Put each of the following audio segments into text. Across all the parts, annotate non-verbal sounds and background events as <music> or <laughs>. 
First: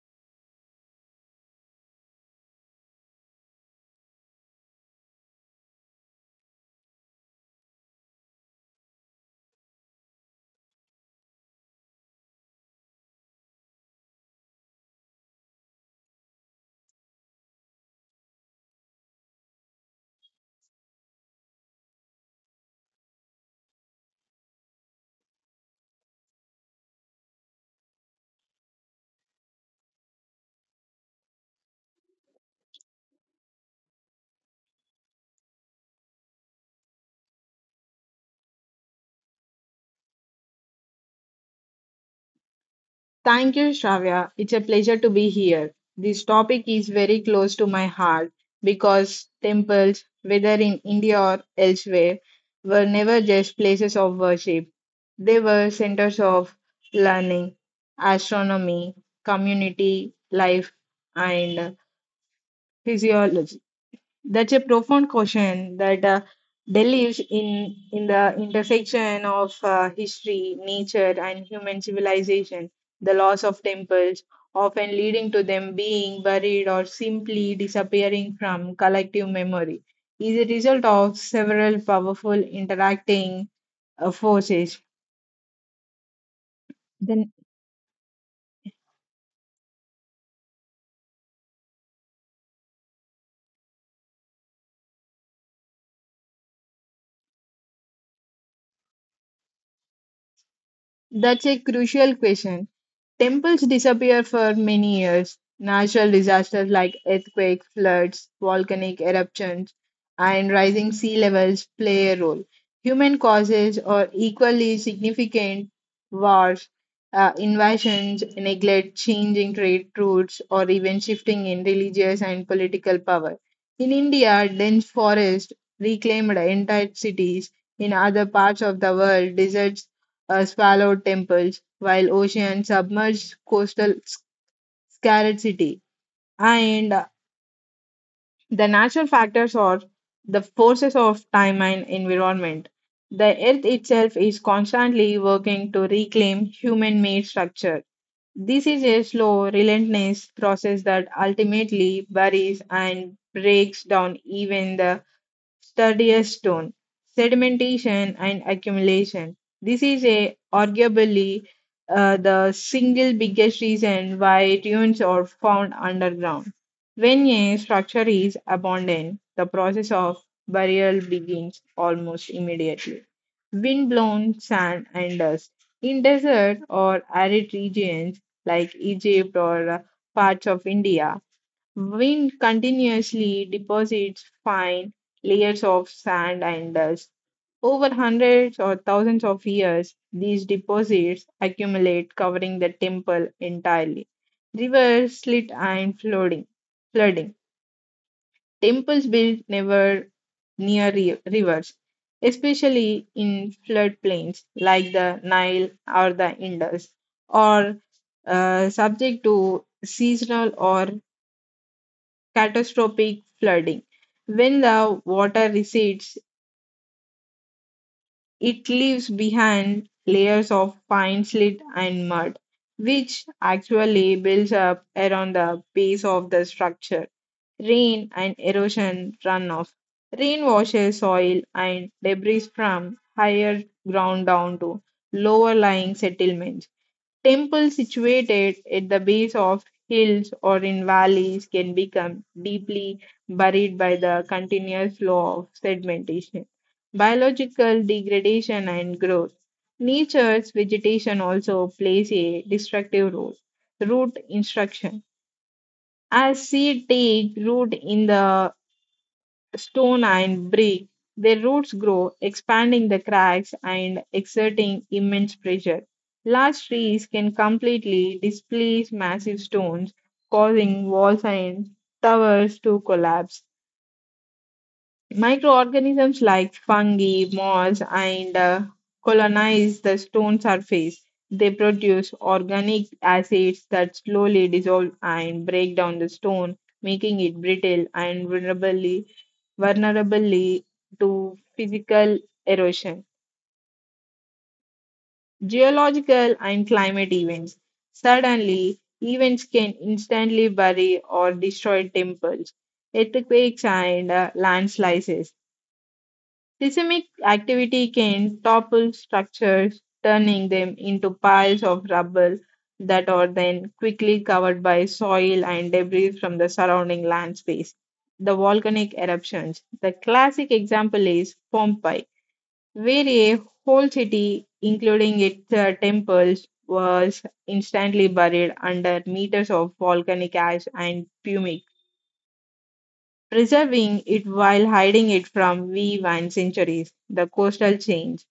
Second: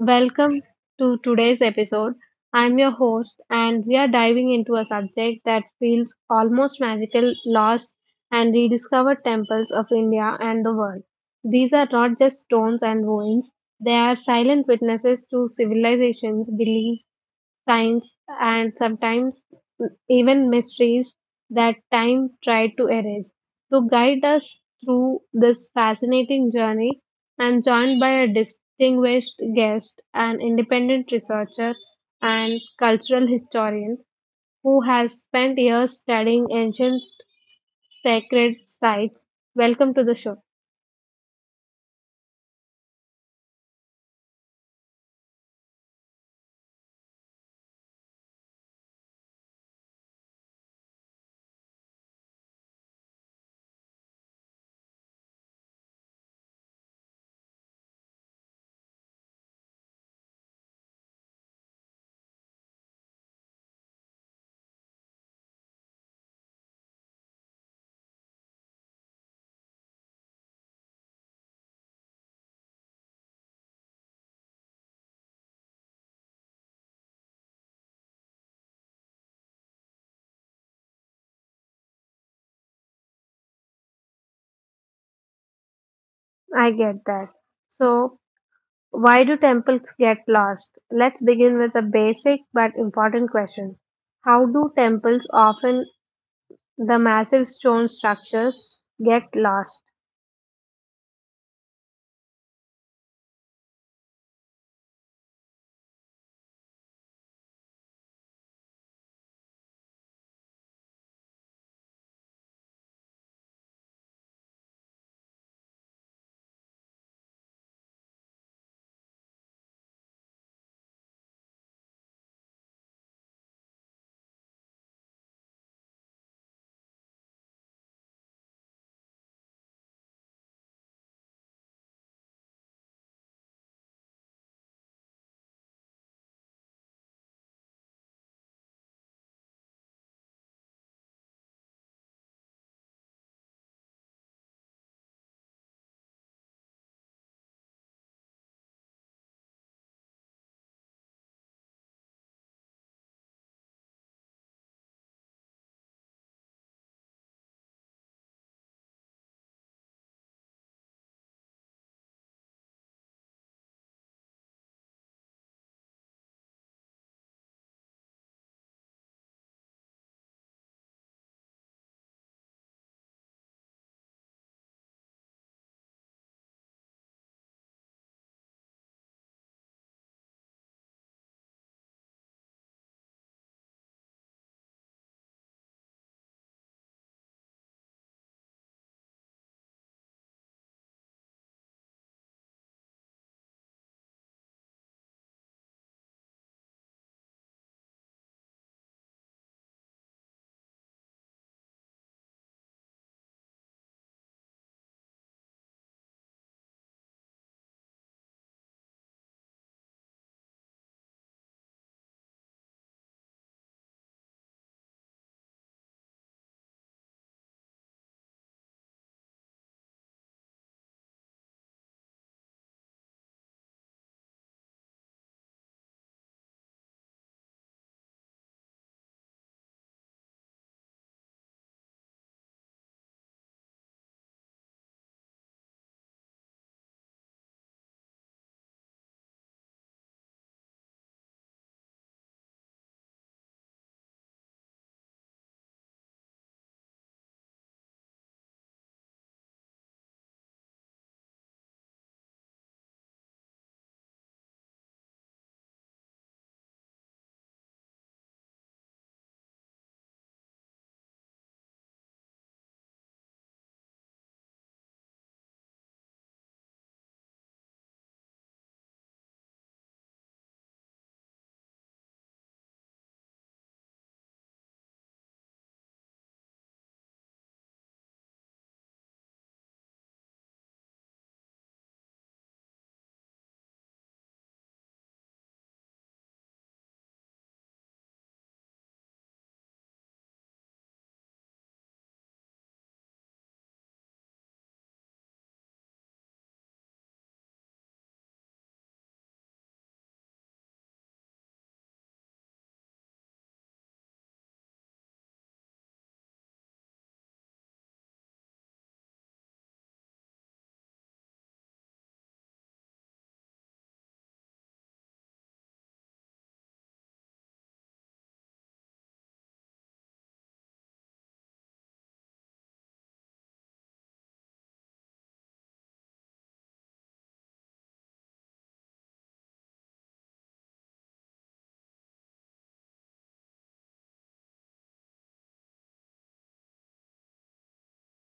Welcome to today's episode. I'm your host, and we are diving into a subject that feels almost magical, lost, and rediscovered temples of India and the world. These are not just stones and ruins, they are silent witnesses to civilizations, beliefs, science, and sometimes even mysteries that time tried to erase. To guide us through this fascinating journey, I'm joined by a distinguished guest, an independent researcher and cultural historian who has spent years studying ancient sacred sites. Welcome to the show. Thank you, Shravya. It's a pleasure to be here. This topic is very close to my heart because temples, whether in India or elsewhere, were never just places of worship. They were centers of learning, astronomy, community life, and physiology. That's a profound question that delves in the intersection of history, nature, and human civilization. The loss of temples, often leading to them being buried or simply disappearing from collective memory, is a result of several powerful interacting forces. I get that. So, why do temples get lost? Let's begin with a basic but important question. How do temples, often the massive stone structures, get lost? That's a crucial question. Temples disappear for many years. Natural disasters like earthquakes, floods, volcanic eruptions, and rising sea levels play a role. Human causes are equally significant. Wars, invasions, neglect, changing trade routes, or even shifting in religious and political power. In India, dense forests reclaimed entire cities. In other parts of the world, deserts swallowed temples, while ocean submerged scarred city. And the natural factors are the forces of time and environment. The earth itself is constantly working to reclaim human-made structure. This is a slow, relentless process that ultimately buries and breaks down even the sturdiest stone. Sedimentation and accumulation. This is arguably the single biggest reason why dunes are found underground. When a structure is abandoned, the process of burial begins almost immediately. Windblown sand and dust. In desert or arid regions like Egypt or parts of India, wind continuously deposits fine layers of sand and dust. Over hundreds or thousands of years, these deposits accumulate, covering the temple entirely. Rivers slit and flooding. Flooding. Temples built never near rivers, especially in floodplains like the Nile or the Indus, or subject to seasonal or catastrophic flooding. When the water recedes, it leaves behind layers of fine slit and mud, which actually builds up around the base of the structure. Rain and erosion runoff. Rain washes soil and debris from higher ground down to lower lying settlements. Temples situated at the base of hills or in valleys can become deeply buried by the continuous flow of sedimentation, biological degradation, and growth. Nature's vegetation also plays a destructive role. Root instruction. As seed take root in the stone and brick. Their roots grow, expanding the cracks and exerting immense pressure. Large trees can completely displace massive stones, causing walls and towers to collapse. Microorganisms like fungi, moss, and colonize the stone surface. They produce organic acids that slowly dissolve and break down the stone, making it brittle and vulnerably to physical erosion. Geological and climate events. Suddenly, events can instantly bury or destroy temples, earthquakes, and landslides. Seismic activity can topple structures, turning them into piles of rubble that are then quickly covered by soil and debris from the surrounding land space. The volcanic eruptions. The classic example is Pompeii, where a whole city, including its temples, was instantly buried under meters of volcanic ash and pumic, preserving it while hiding it from view and centuries. The coastal change.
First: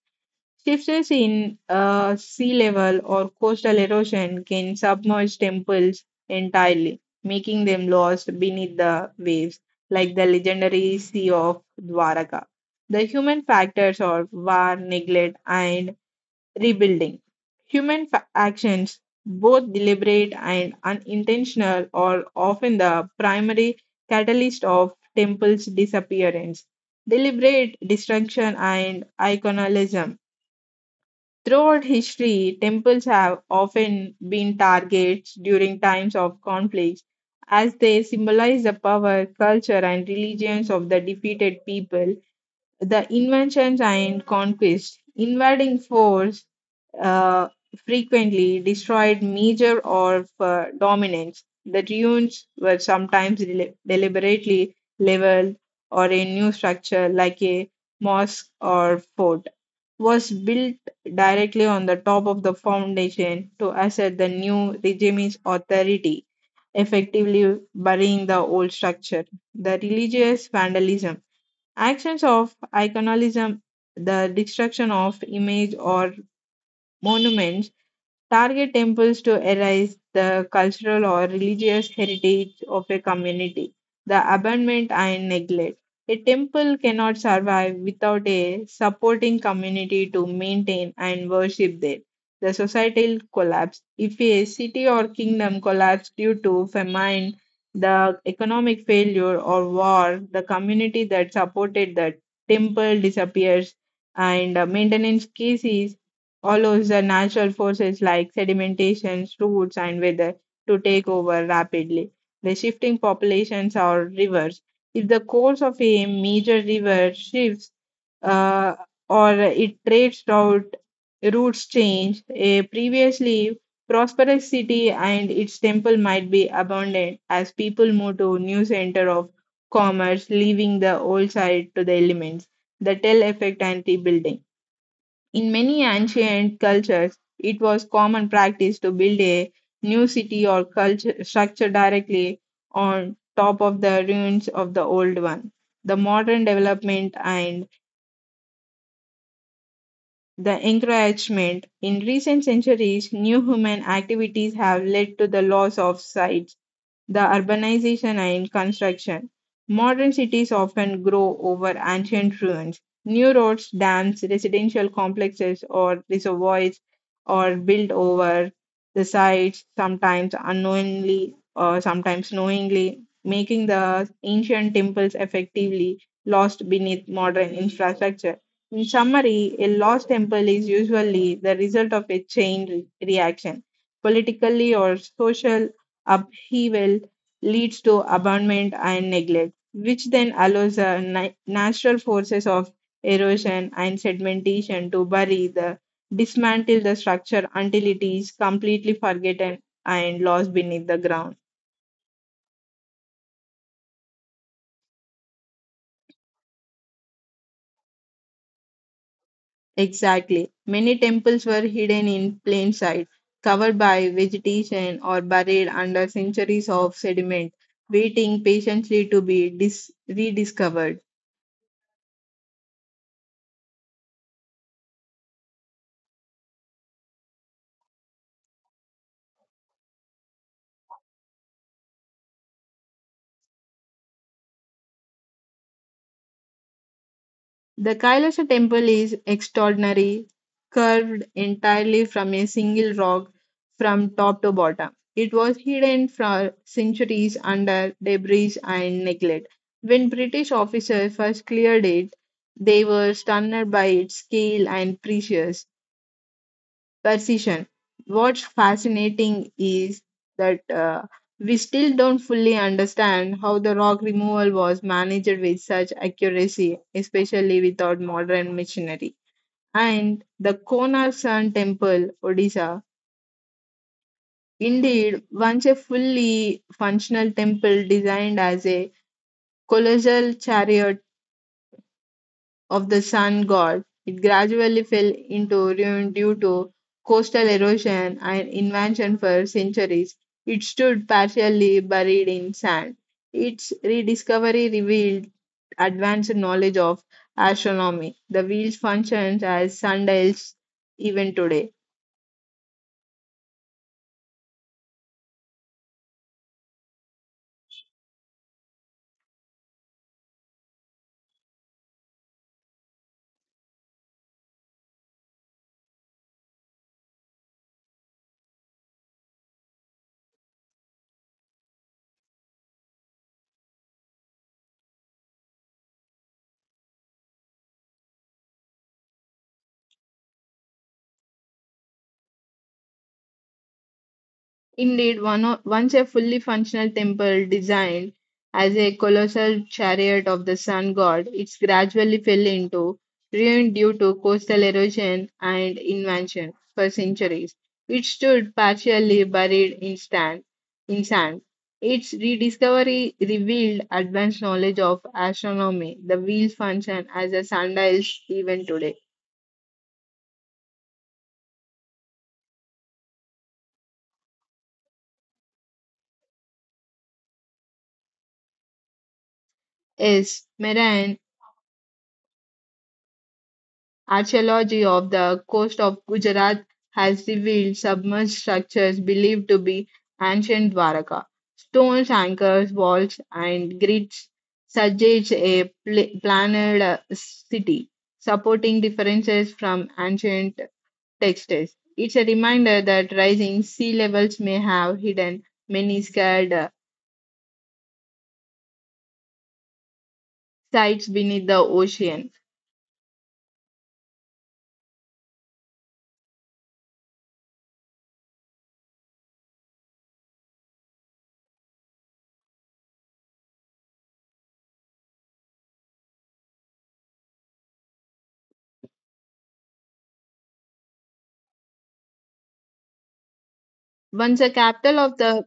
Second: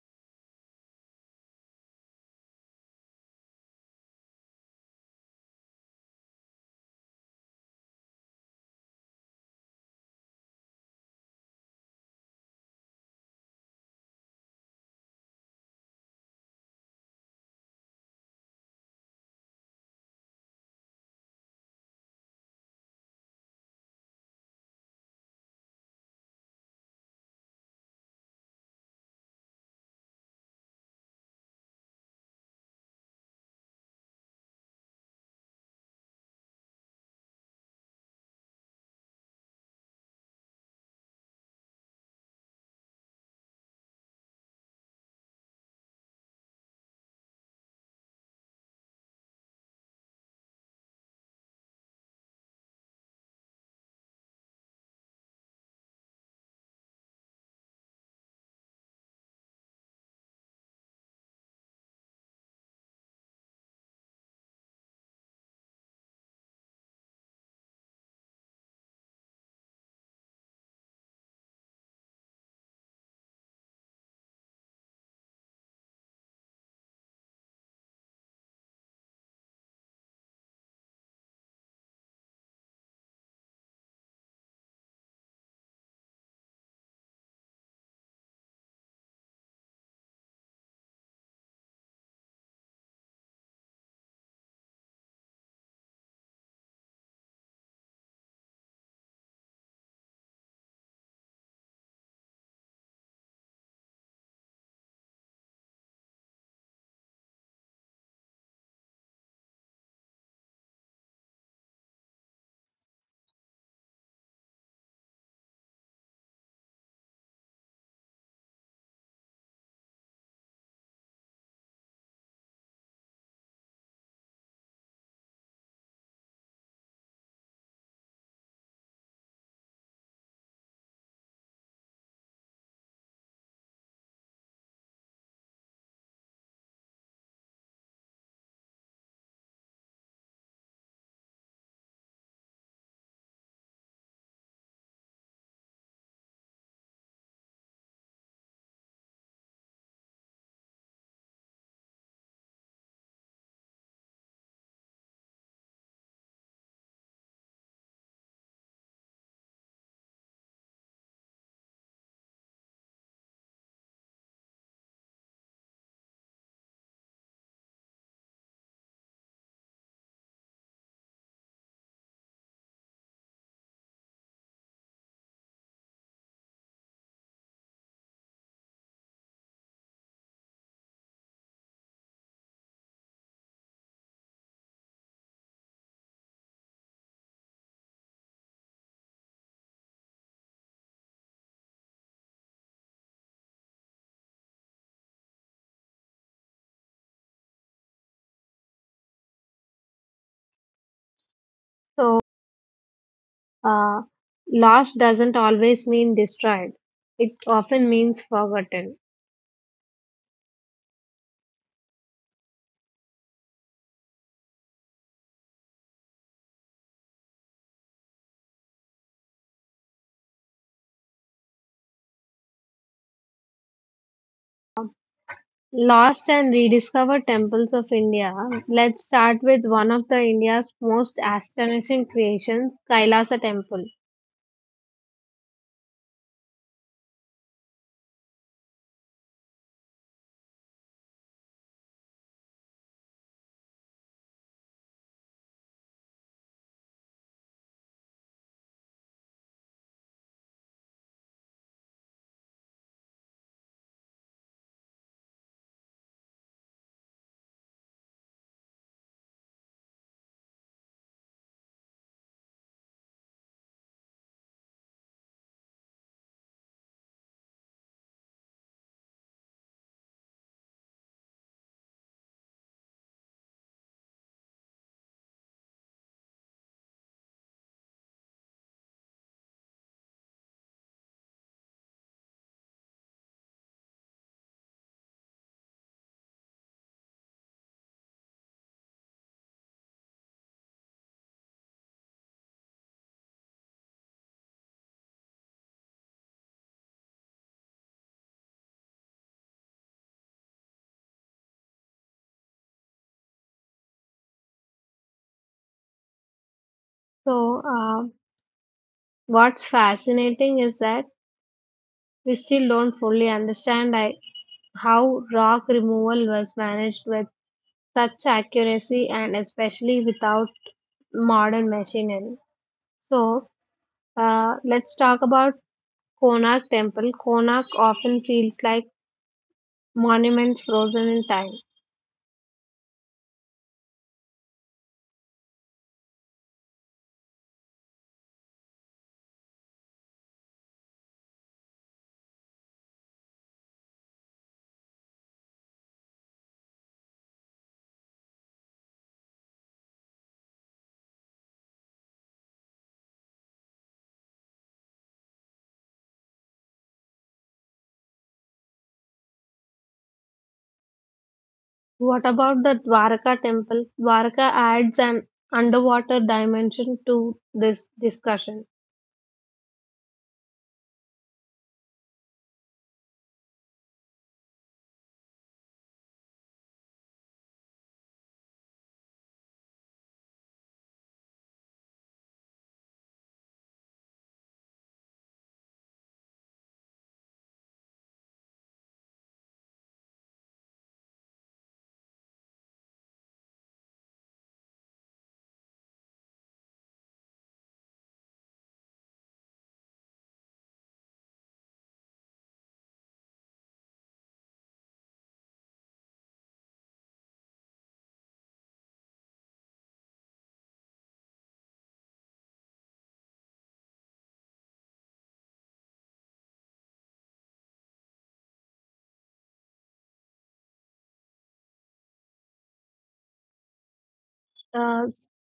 Shifts in sea level or coastal erosion can submerge temples entirely, making them lost beneath the waves, like the legendary Sea of Dwaraka. The human factors are war, neglect, and rebuilding. Actions, both deliberate and unintentional, are often the primary catalyst of temples' disappearance. Deliberate destruction and iconalism. Throughout history, temples have often been targets during times of conflict, as they symbolize the power, culture, and religions of the defeated people. The inventions and conquest, invading force, uh, frequently destroyed major or dominance. The ruins were sometimes deliberately leveled, or a new structure like a mosque or fort was built directly on the top of the foundation to assert the new regime's authority, effectively burying the old structure. The religious vandalism, actions of iconoclasm, the destruction of images or monuments target temples to erase the cultural or religious heritage of a community, the abandonment and neglect. A temple cannot survive without a supporting community to maintain and worship there. The societal collapse. If a city or kingdom collapsed due to famine, the economic failure or war, the community that supported the temple disappears and maintenance cases allows the natural forces like sedimentation, roots, and weather to take over rapidly. The shifting populations or rivers. If the course of a major river shifts uh, or its trades routes change, a previously prosperous city and its temple might be abandoned as people move to new center of commerce, leaving the old site to the elements. The tell effect and rebuilding. In many ancient cultures, it was common practice to build a new city or culture structure directly on top of the ruins of the old one. The modern development and the encroachment in recent centuries, new human activities have led to the loss of sites the urbanization and construction. Modern cities often grow over ancient ruins. New roads, dams, residential complexes, or reservoirs are built over the sites, sometimes unknowingly or sometimes knowingly, making the ancient temples effectively lost beneath modern infrastructure. In summary, a lost temple is usually the result of a chain reaction, politically or social up he will leads to abandonment and neglect, which then allows the natural forces of erosion and sedimentation to bury the dismantle the structure until it is completely forgotten and lost beneath the ground. So, uh, lost doesn't always mean destroyed, it often means forgotten. Exactly. Many temples were hidden in plain sight, covered by vegetation or buried under centuries of sediment, waiting patiently to be rediscovered. Lost and rediscovered temples of India. Let's start with one of the India's most astonishing creations, Kailasa Temple. The Kailasha temple is extraordinary, carved entirely from a single rock from top to bottom. It was hidden for centuries under debris and neglect. When British officers first cleared it, they were stunned by its scale and precision. What's fascinating is that we still don't fully understand how the rock removal was managed with such accuracy, especially without modern machinery. And the Konar Sun Temple, Odisha, indeed once a fully functional temple designed as a colossal chariot of the sun god. It gradually fell into ruin due to coastal erosion and invasion for centuries. It stood partially buried in sand. Its rediscovery revealed advanced knowledge of astronomy. The wheels functions as sundials even today. So, what's fascinating is that we still don't fully understand how rock removal was managed with such accuracy, and especially without modern machinery. So, let's talk about Konark Temple. Konark often feels like monuments frozen in time. Indeed, once a fully functional temple designed as a colossal chariot of the sun god, it gradually fell into ruin due to coastal erosion and invasion for centuries. It stood partially buried in sand. In sand. Its rediscovery revealed advanced knowledge of astronomy. The wheels function as a sundial even today. What about the Dwarka Temple? Dwarka adds an underwater dimension to this discussion. Yes, Mera Archaeology of the coast of Gujarat has revealed submerged structures believed to be ancient Dwaraka. Stones, anchors, walls, and grids suggest a planned city, supporting differences from ancient texts. It's a reminder that rising sea levels may have hidden many scarred sites beneath the ocean. Once a capital Uh, of the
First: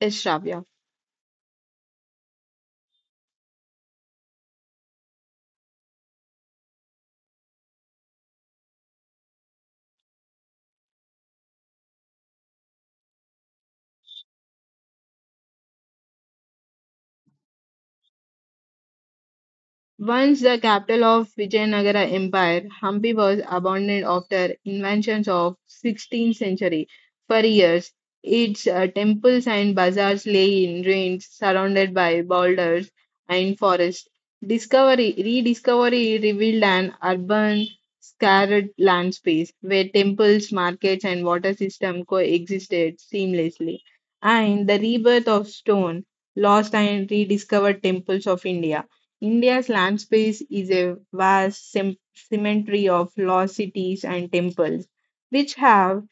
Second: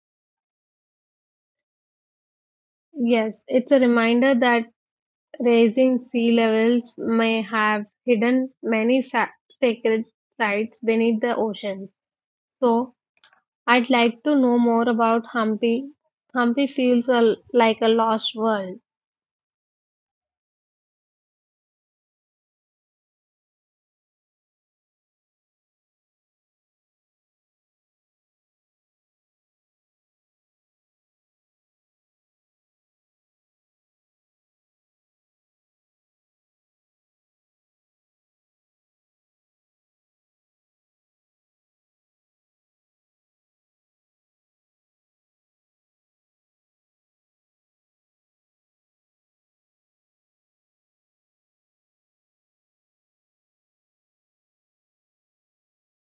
Eshrafia. yes, it's a reminder that raising sea levels may have hidden many sacred sites beneath the ocean. So, I'd like to know more about Hampi. Hampi feels like a lost world. Once the capital of Vijayanagara Empire, Hampi was abandoned after invasions of 16th century. For years, its temples and bazaars lay in ruins, surrounded by boulders and forests. Discovery, rediscovery revealed an urban scarred land space where temples, markets, and water system coexisted seamlessly. And the rebirth of stone, lost and rediscovered temples of India. India's land space is a vast cemetery of lost cities and temples, which have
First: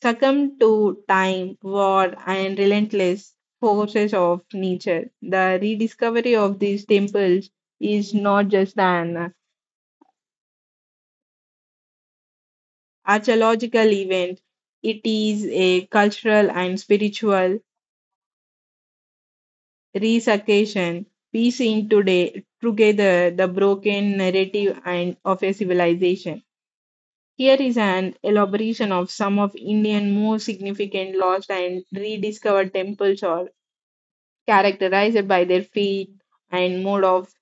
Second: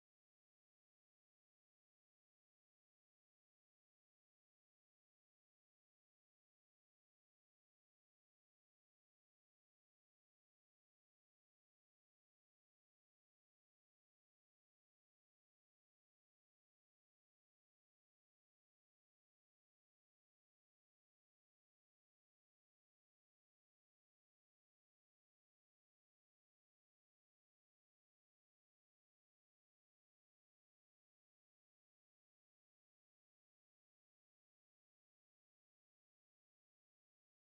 succumbed to time, war, and relentless forces of nature. The rediscovery of these temples is not just an archaeological event, it is a cultural and spiritual resurrection, piecing today together the broken narrative and of a civilization. Here is an elaboration of some of India's most significant lost and rediscovered temples or characterized by their fate and mode of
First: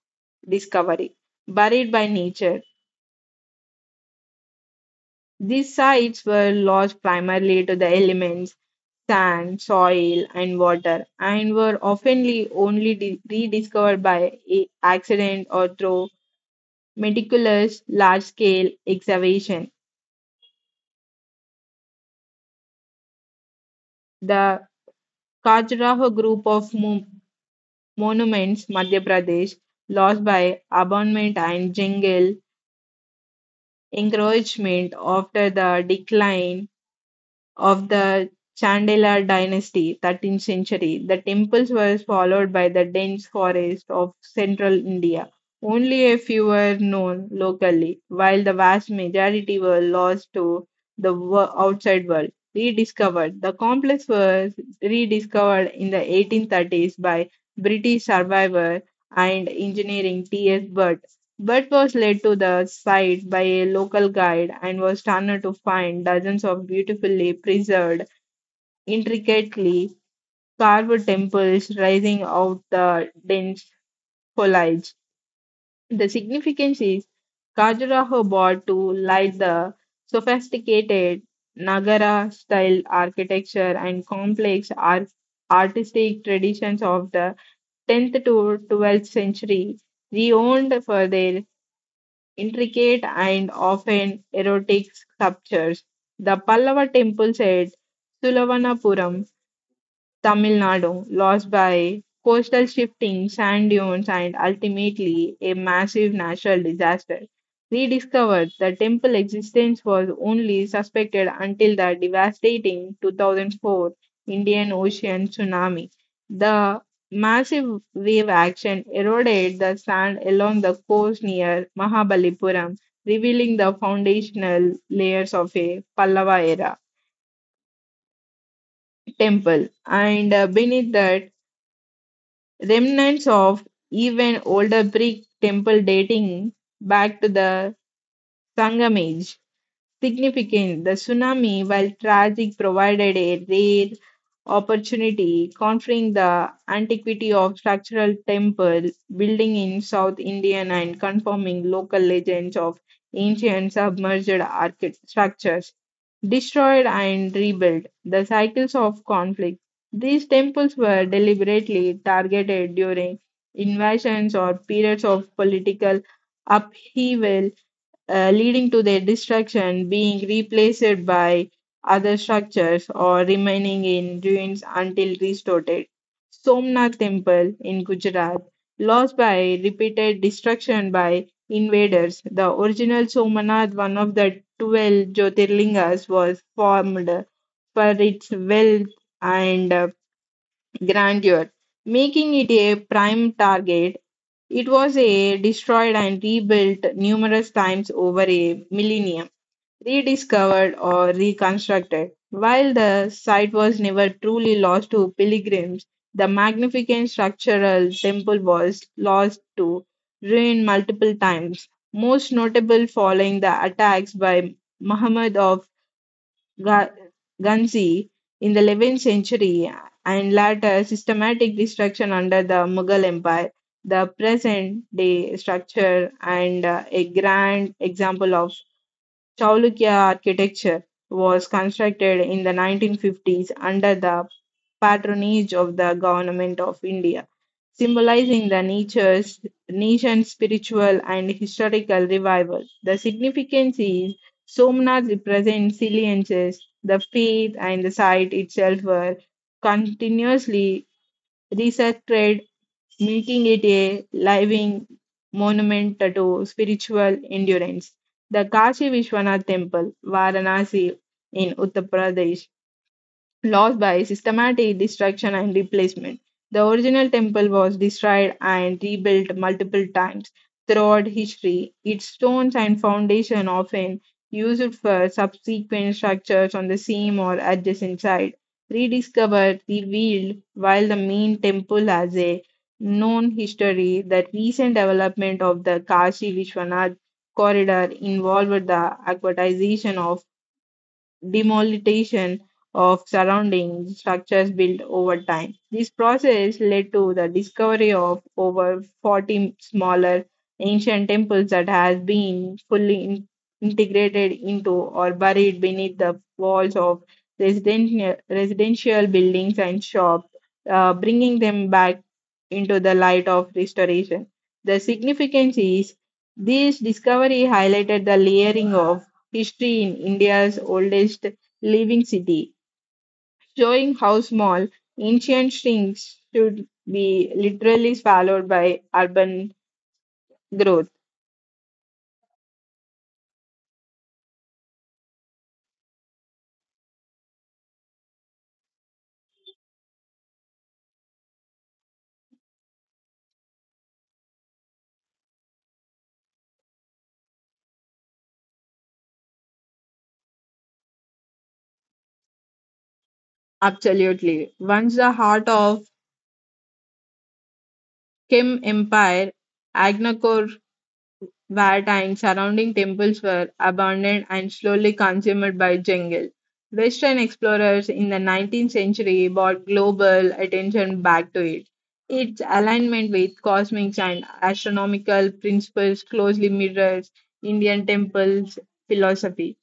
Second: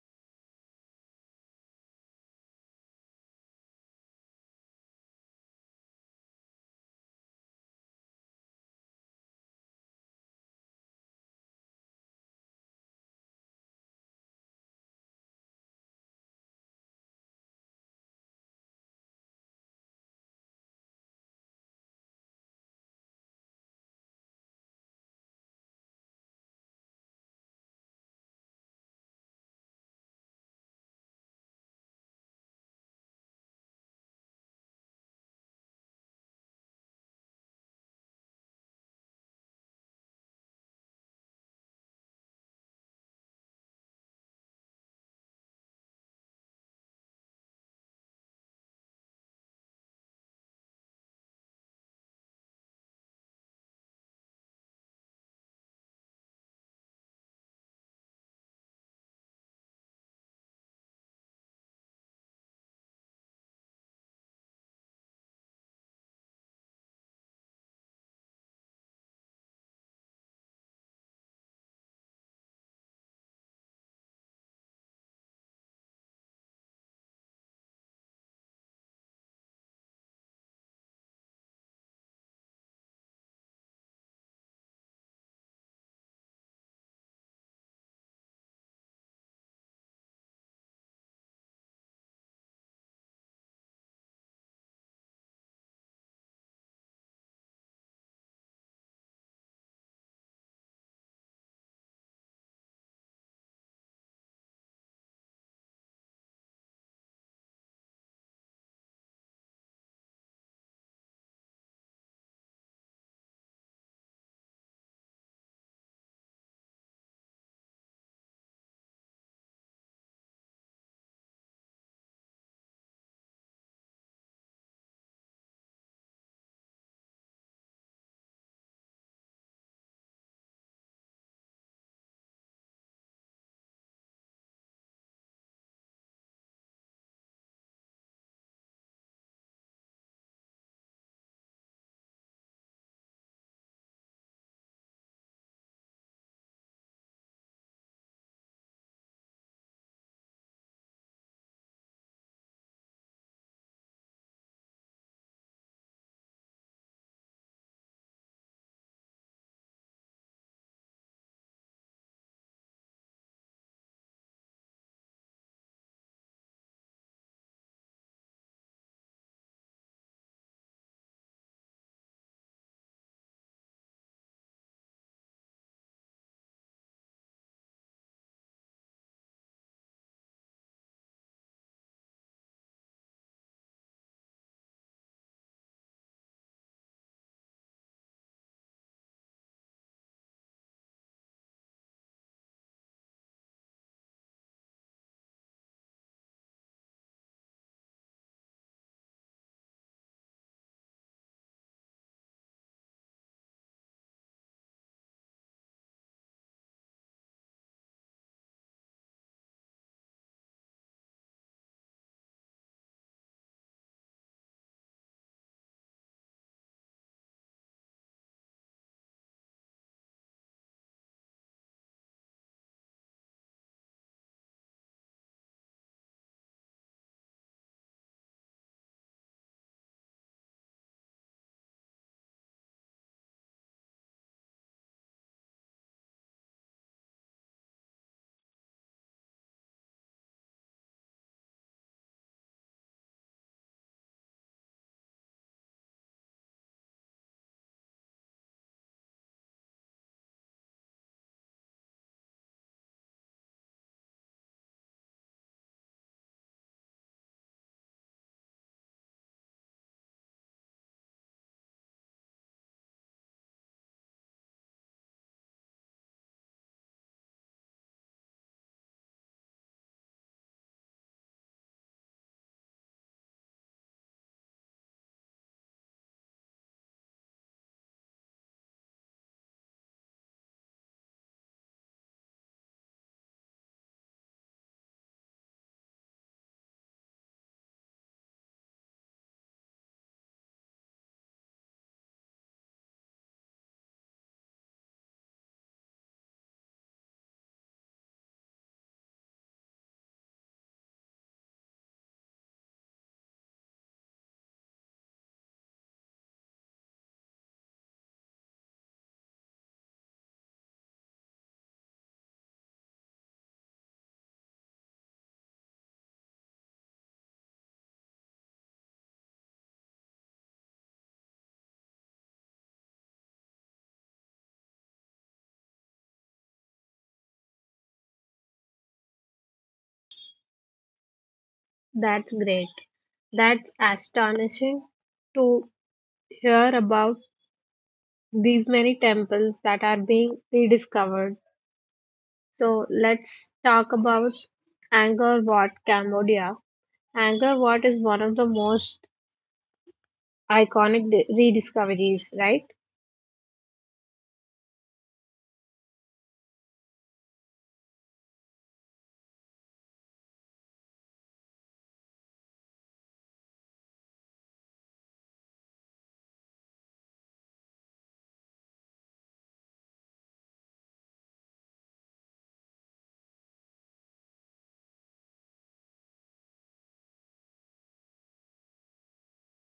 discovery. Buried by nature, these sites were lost primarily to the elements, sand, soil, and water, and were often only rediscovered by accident or through meticulous large-scale excavation. The Khajuraho group of monuments Madhya Pradesh lost by abandonment and jungle encroachment after the decline of the Chandela dynasty, 13th century, the temples were followed by the dense forest of central India. Only a few were known locally, while the vast majority were lost to the outside world. Rediscovered. The complex was rediscovered in the 1830s by British survivor and engineering T.S. Budd. But was led to the site by a local guide and was stunned to find dozens of beautifully preserved, intricately carved temples rising out the dense foliage. The significance is Khajuraho brought to light the sophisticated Nagara style architecture and complex artistic traditions of the 10th to 12th century, renowned for their intricate and often erotic sculptures. The Pallava temple at Sulavanapuram Tamil Nadu, lost by coastal shifting, sand dunes, and ultimately a massive natural disaster. Rediscovered, the temple existence was only suspected until the devastating 2004 Indian Ocean tsunami. The massive wave action eroded the sand along the coast near Mahabalipuram, revealing the foundational layers of a Pallava era temple. And beneath that, remnants of even older brick temple dating back to the Sangam age significant. The tsunami, while tragic, provided a rare opportunity, conferring the antiquity of structural temple building in South Indian and confirming local legends of ancient submerged structures destroyed and rebuilt, the cycles of conflict. These temples were deliberately targeted during invasions or periods of political upheaval, leading to their destruction being replaced by other structures or remaining in ruins until restored. Somnath Temple in Gujarat, lost by repeated destruction by invaders, the original Somnath, one of the 12 Jyotirlingas, was formed for its wealth and grandeur, making it a prime target. It was a destroyed and rebuilt numerous times over a millennium, rediscovered or reconstructed. While the site was never truly lost to pilgrims, the magnificent structural temple was lost to ruin multiple times, most notable following the attacks by Muhammad of Ga- Ghanzi in the 11th century and later systematic destruction under the Mughal Empire. The present day structure, and a grand example of Chalukya architecture, was constructed in the 1950s under the patronage of the government of India, symbolizing the nature's nation's spiritual and historical revival. The significance is Somnath represents saliences, the faith and the site itself were continuously resected, making it a living monument to spiritual endurance. The Kashi Vishwanath Temple, Varanasi in Uttar Pradesh, lost by systematic destruction and replacement. The original temple was destroyed and rebuilt multiple times throughout history, its stones and foundation often used for subsequent structures on the same or adjacent site. Rediscovered, revealed, while the main temple has a known history, the recent development of the Kashi Vishwanath corridor involved the aquatization of demolition of surrounding structures built over time. This process led to the discovery of over 40 smaller ancient temples that has been fully integrated into or buried beneath the walls of residential buildings and shops, bringing them back into the light of restoration. The significance is this discovery highlighted the layering of history in India's oldest living city, showing how small ancient shrinks should be literally swallowed by urban growth. That's great. That's astonishing to hear about these many temples that are being rediscovered. So, let's talk about Angkor Wat, Cambodia. Angkor Wat is one of the most iconic rediscoveries, right? Absolutely. Once the heart of Kim Empire, Agnakor Wat and surrounding temples were abandoned and slowly consumed by jungle. Western explorers in the 19th century brought global attention back to it. Its alignment with cosmic and astronomical principles closely mirrors Indian temples philosophy.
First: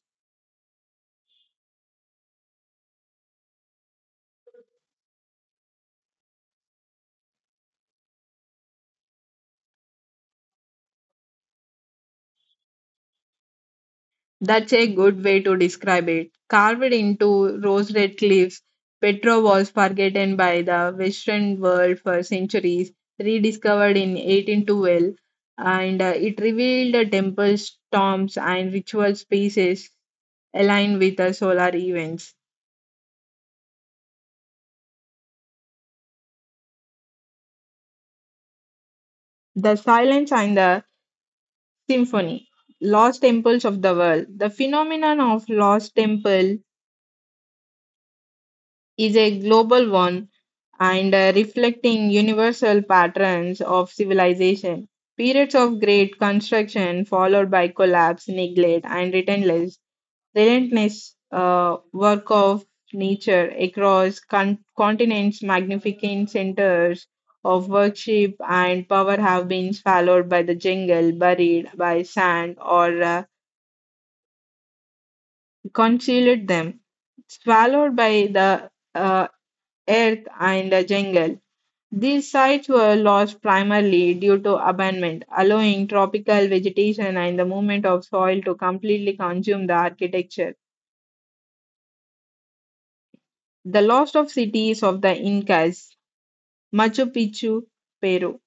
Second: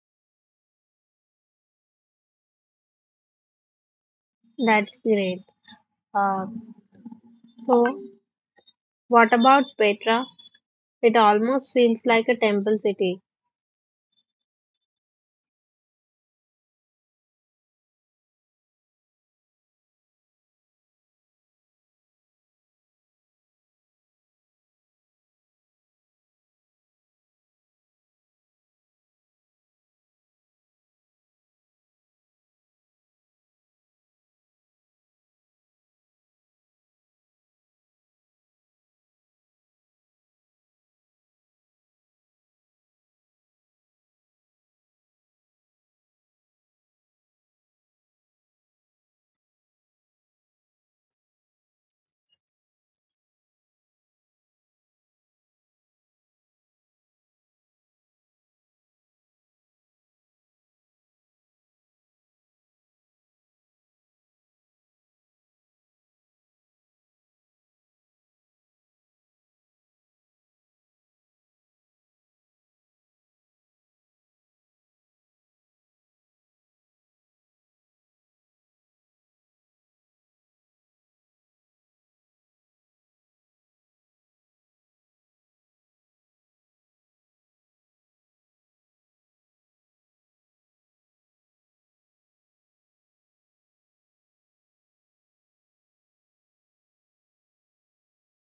That's great. Um, so, what about Petra? It almost feels like a temple city. That's a good way to describe it. Carved into rose red cliffs, Petra was forgotten by the Western world for centuries, rediscovered in 1812, and it revealed the temples, tombs, and ritual spaces aligned with the solar events. The silence and the symphony, lost temples of the world. The phenomenon of lost temple is a global one, and reflecting universal patterns of civilization. Periods of great construction followed by collapse, neglect, and relentless work of nature across continents, magnificent centers of worship and power have been swallowed by the jungle, buried by sand, or concealed them, swallowed by the earth and the jungle. These sites were lost primarily due to abandonment, allowing tropical vegetation and the movement of soil to completely consume the architecture. The loss of cities of the Incas, Machu Picchu, Peru,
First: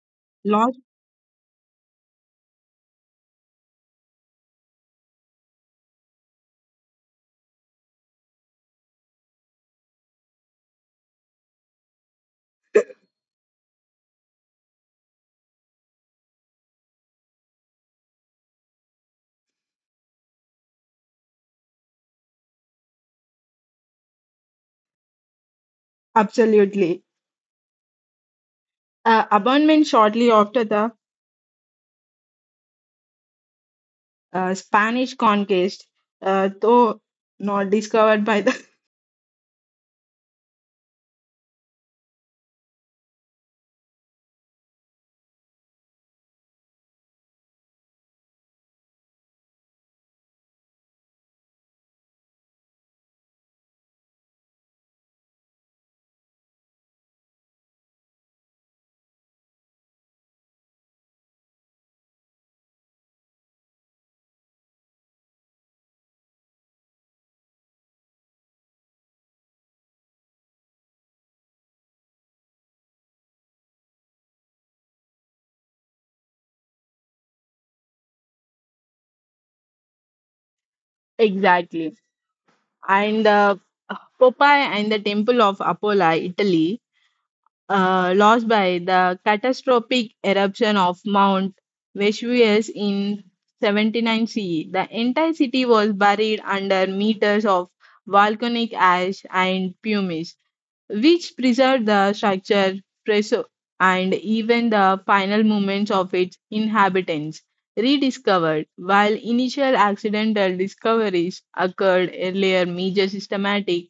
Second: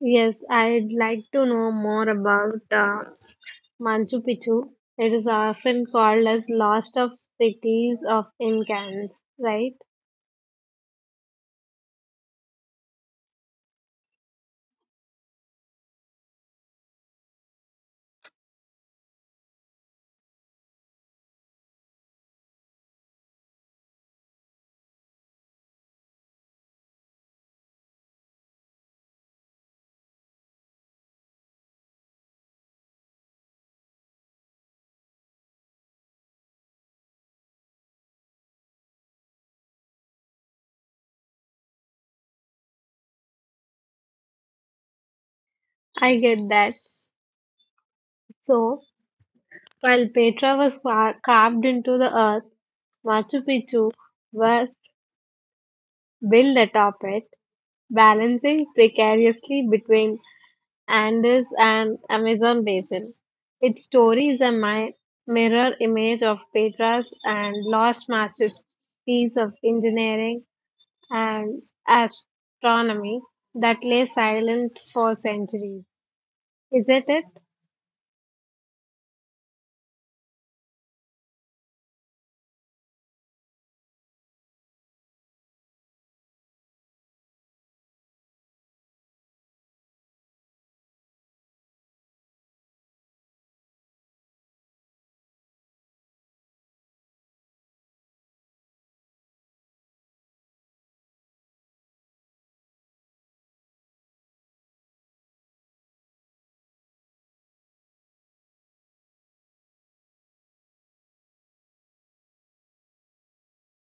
Yes, lost I'd like to know more about Machu Picchu. It is often called as lost of cities of Incans, right? absolutely. Abandonment shortly after the Spanish conquest, though not discovered by the I get that. So, while Petra was carved into the earth, Machu Picchu was built atop it, balancing precariously between Andes and Amazon basin. Its story is a mirror image of Petra's, and lost masterpiece of engineering and astronomy that lay silent for centuries. Isn't it? <laughs> exactly, and Popeye and the Temple of Apollo, Italy, lost by the catastrophic eruption of Mount Vesuvius in 79 CE. The entire city was buried under meters of volcanic ash and pumice, which preserved the preso- and even the final moments of its inhabitants. Rediscovered while initial accidental discoveries occurred earlier, major systematic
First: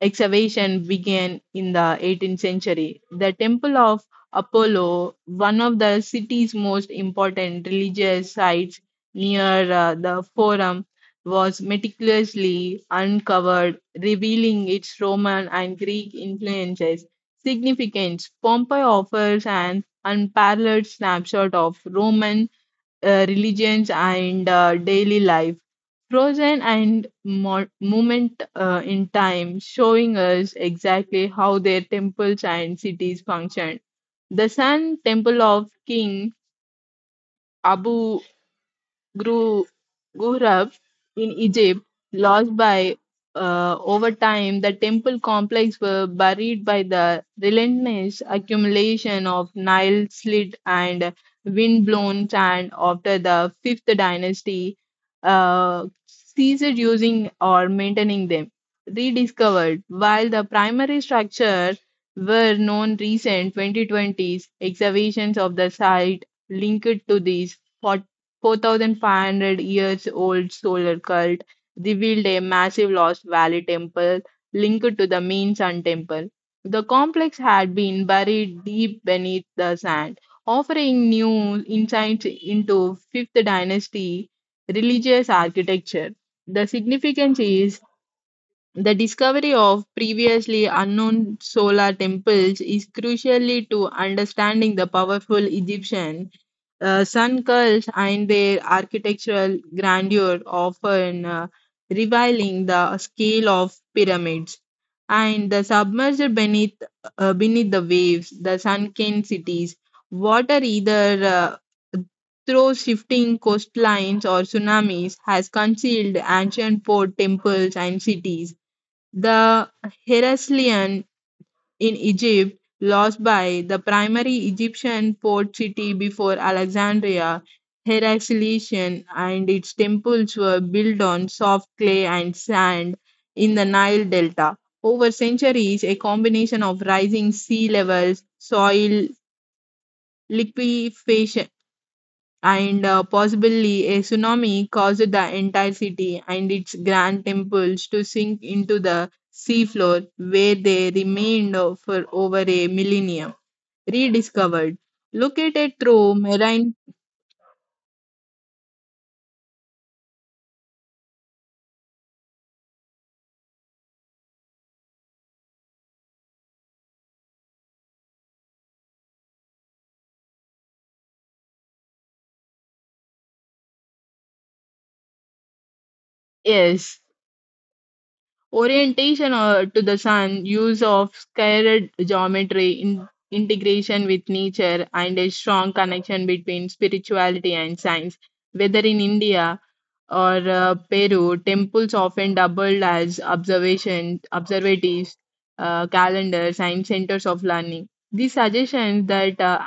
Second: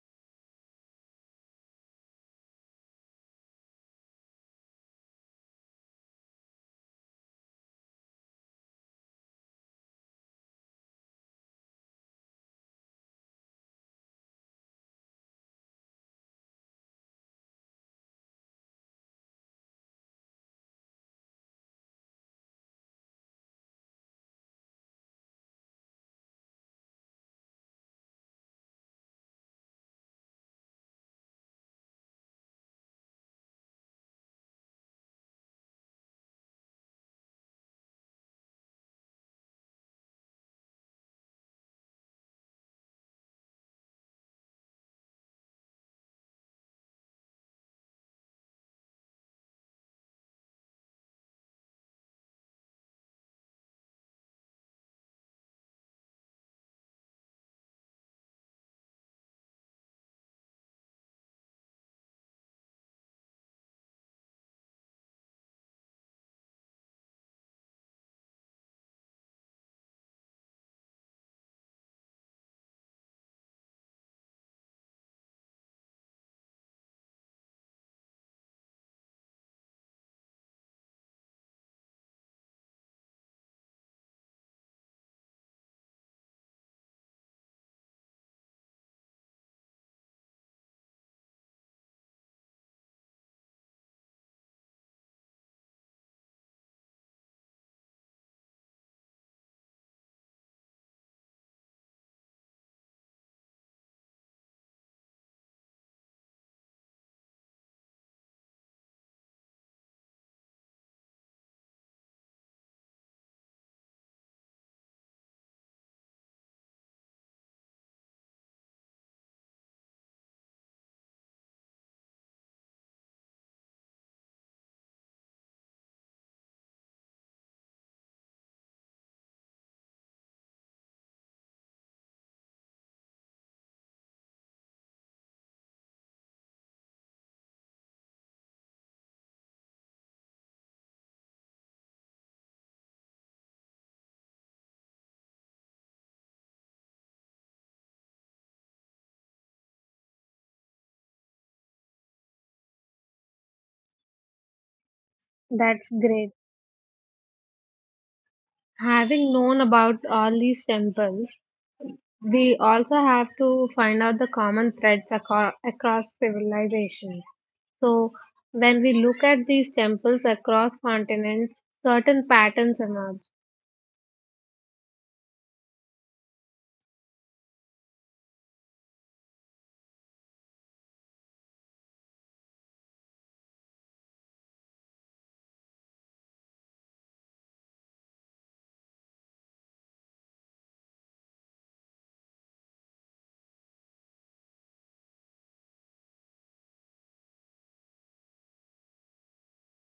excavation began in the 18th century. The Temple of Apollo, one of the city's most important religious sites near, the Forum, was meticulously uncovered, revealing its Roman and Greek influences. Significance Pompeii offers an unparalleled snapshot of Roman religions and daily life, frozen and moment in time, showing us exactly how their temples and cities functioned. The Sun Temple of King Abu grew, grew up in Egypt, lost by, over time, the temple complex were buried by the relentless accumulation of Nile slit and wind-blown sand after the fifth dynasty ceased using or maintaining them. Rediscovered while the primary structure were known, recent 2020s excavations of the site linked to these 4,500 years old solar cult revealed a massive lost valley temple linked to the main Sun temple. The complex had been buried deep beneath the sand, offering new insights into 5th dynasty religious architecture. The significance is the discovery of previously unknown solar temples is crucially to understanding the powerful Egyptian sun cults and their architectural grandeur, often revealing the scale of pyramids. And the submerged beneath the waves, the sunken cities, water either uh, through shifting coastlines or tsunamis has concealed ancient port temples and cities the Heraclean in Egypt, lost by the primary Egyptian port city before Alexandria, Heracleion and its temples were built on soft clay and sand in the Nile Delta. Over centuries, a combination of rising sea levels, soil liquefaction, and possibly a tsunami caused the entire city and its grand temples to sink into the seafloor, where they remained for over a millennium. Rediscovered. Located That's through great. marine, Having known about all these temples, we also have to find out the common threads across civilizations. So, when we look at these temples across continents, certain patterns emerge. yes, orientation to the sun, use of scared geometry, integration with nature, and a strong connection between spirituality and science. Whether in India, or Peru, temples often doubled as observation observatories, calendars, and centers of learning. These suggestions that,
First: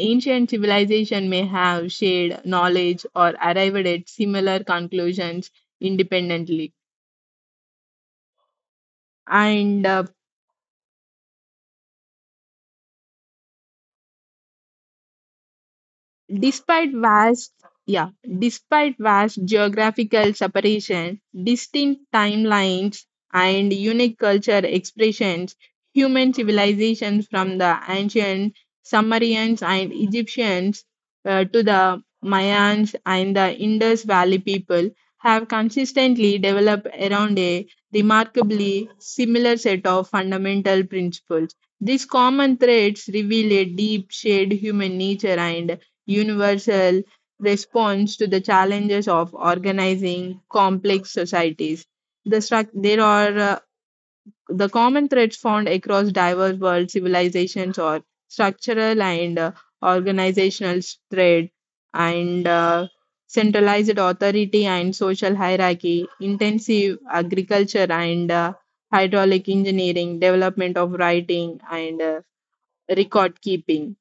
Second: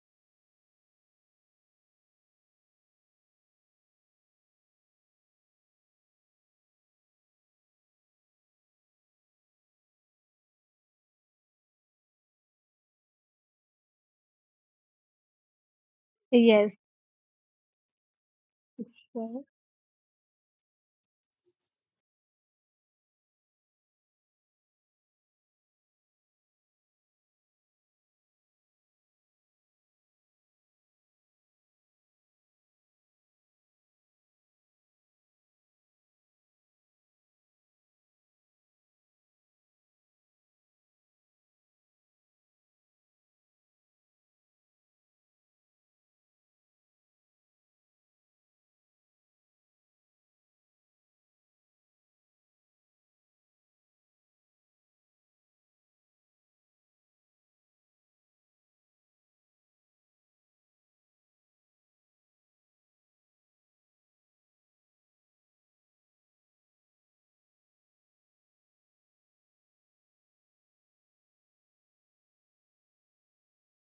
ancient civilization may have shared knowledge or arrived at similar conclusions independently. And uh, Yes, Despite vast, yeah, despite vast so geographical separation, distinct timelines, and unique culture expressions, human civilizations from the ancient Sumerians and Egyptians, to the Mayans and the Indus Valley people have consistently developed around a remarkably similar set of fundamental principles. These common threads reveal a deep shared human nature and universal response to the challenges of organizing complex societies. The struc- there are The common threads found across diverse world civilizations are structural and organizational thread and centralized authority and social hierarchy, intensive agriculture and hydraulic engineering, development of writing and record keeping.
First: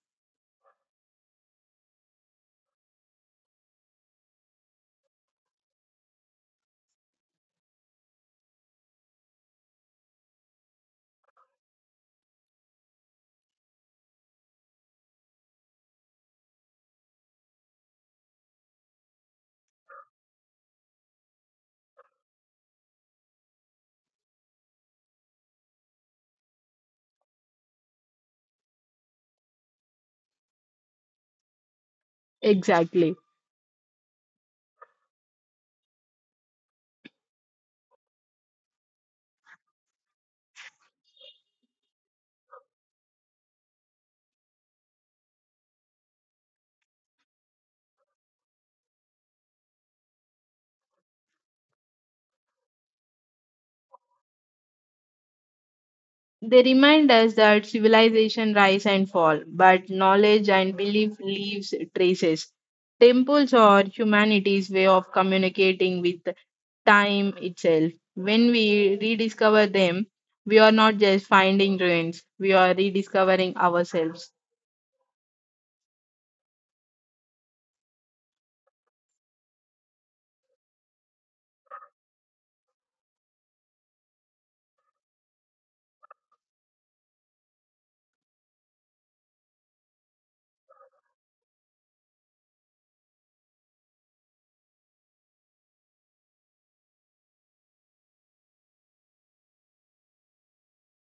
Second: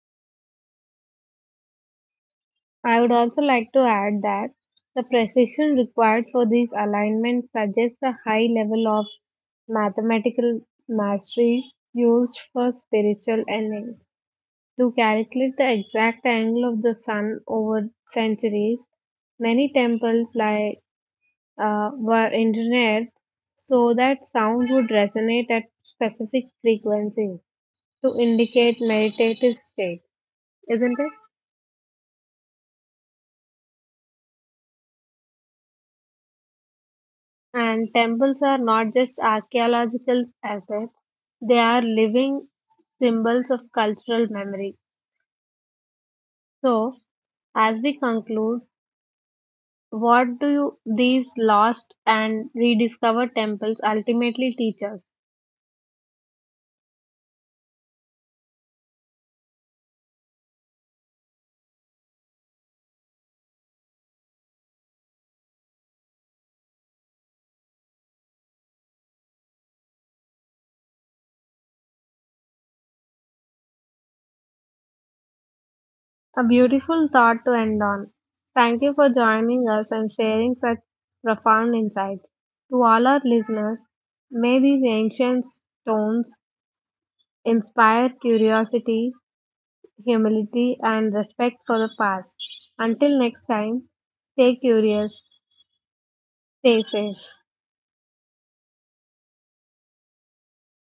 I would also like to add that the precision required for these alignments suggests a high level of mathematical mastery used for spiritual endings. To calculate the exact angle of the sun over centuries, many temples like were engineered so that sound would resonate at specific frequencies to indicate meditative state, isn't it? Exactly. And temples are not just archaeological assets, they are living symbols of cultural memory. So, as we conclude, what do you, these lost and rediscovered temples ultimately teach us? They remind us that civilization rise and fall, but knowledge and belief leaves traces. Temples are humanity's way of communicating with time itself. When we rediscover them, we are not just finding ruins, we are rediscovering ourselves. A beautiful thought to end on. Thank you for joining us and sharing such profound insights. To all our listeners, may these ancient stones inspire curiosity, humility, and respect for the past. Until next time, stay curious, stay safe.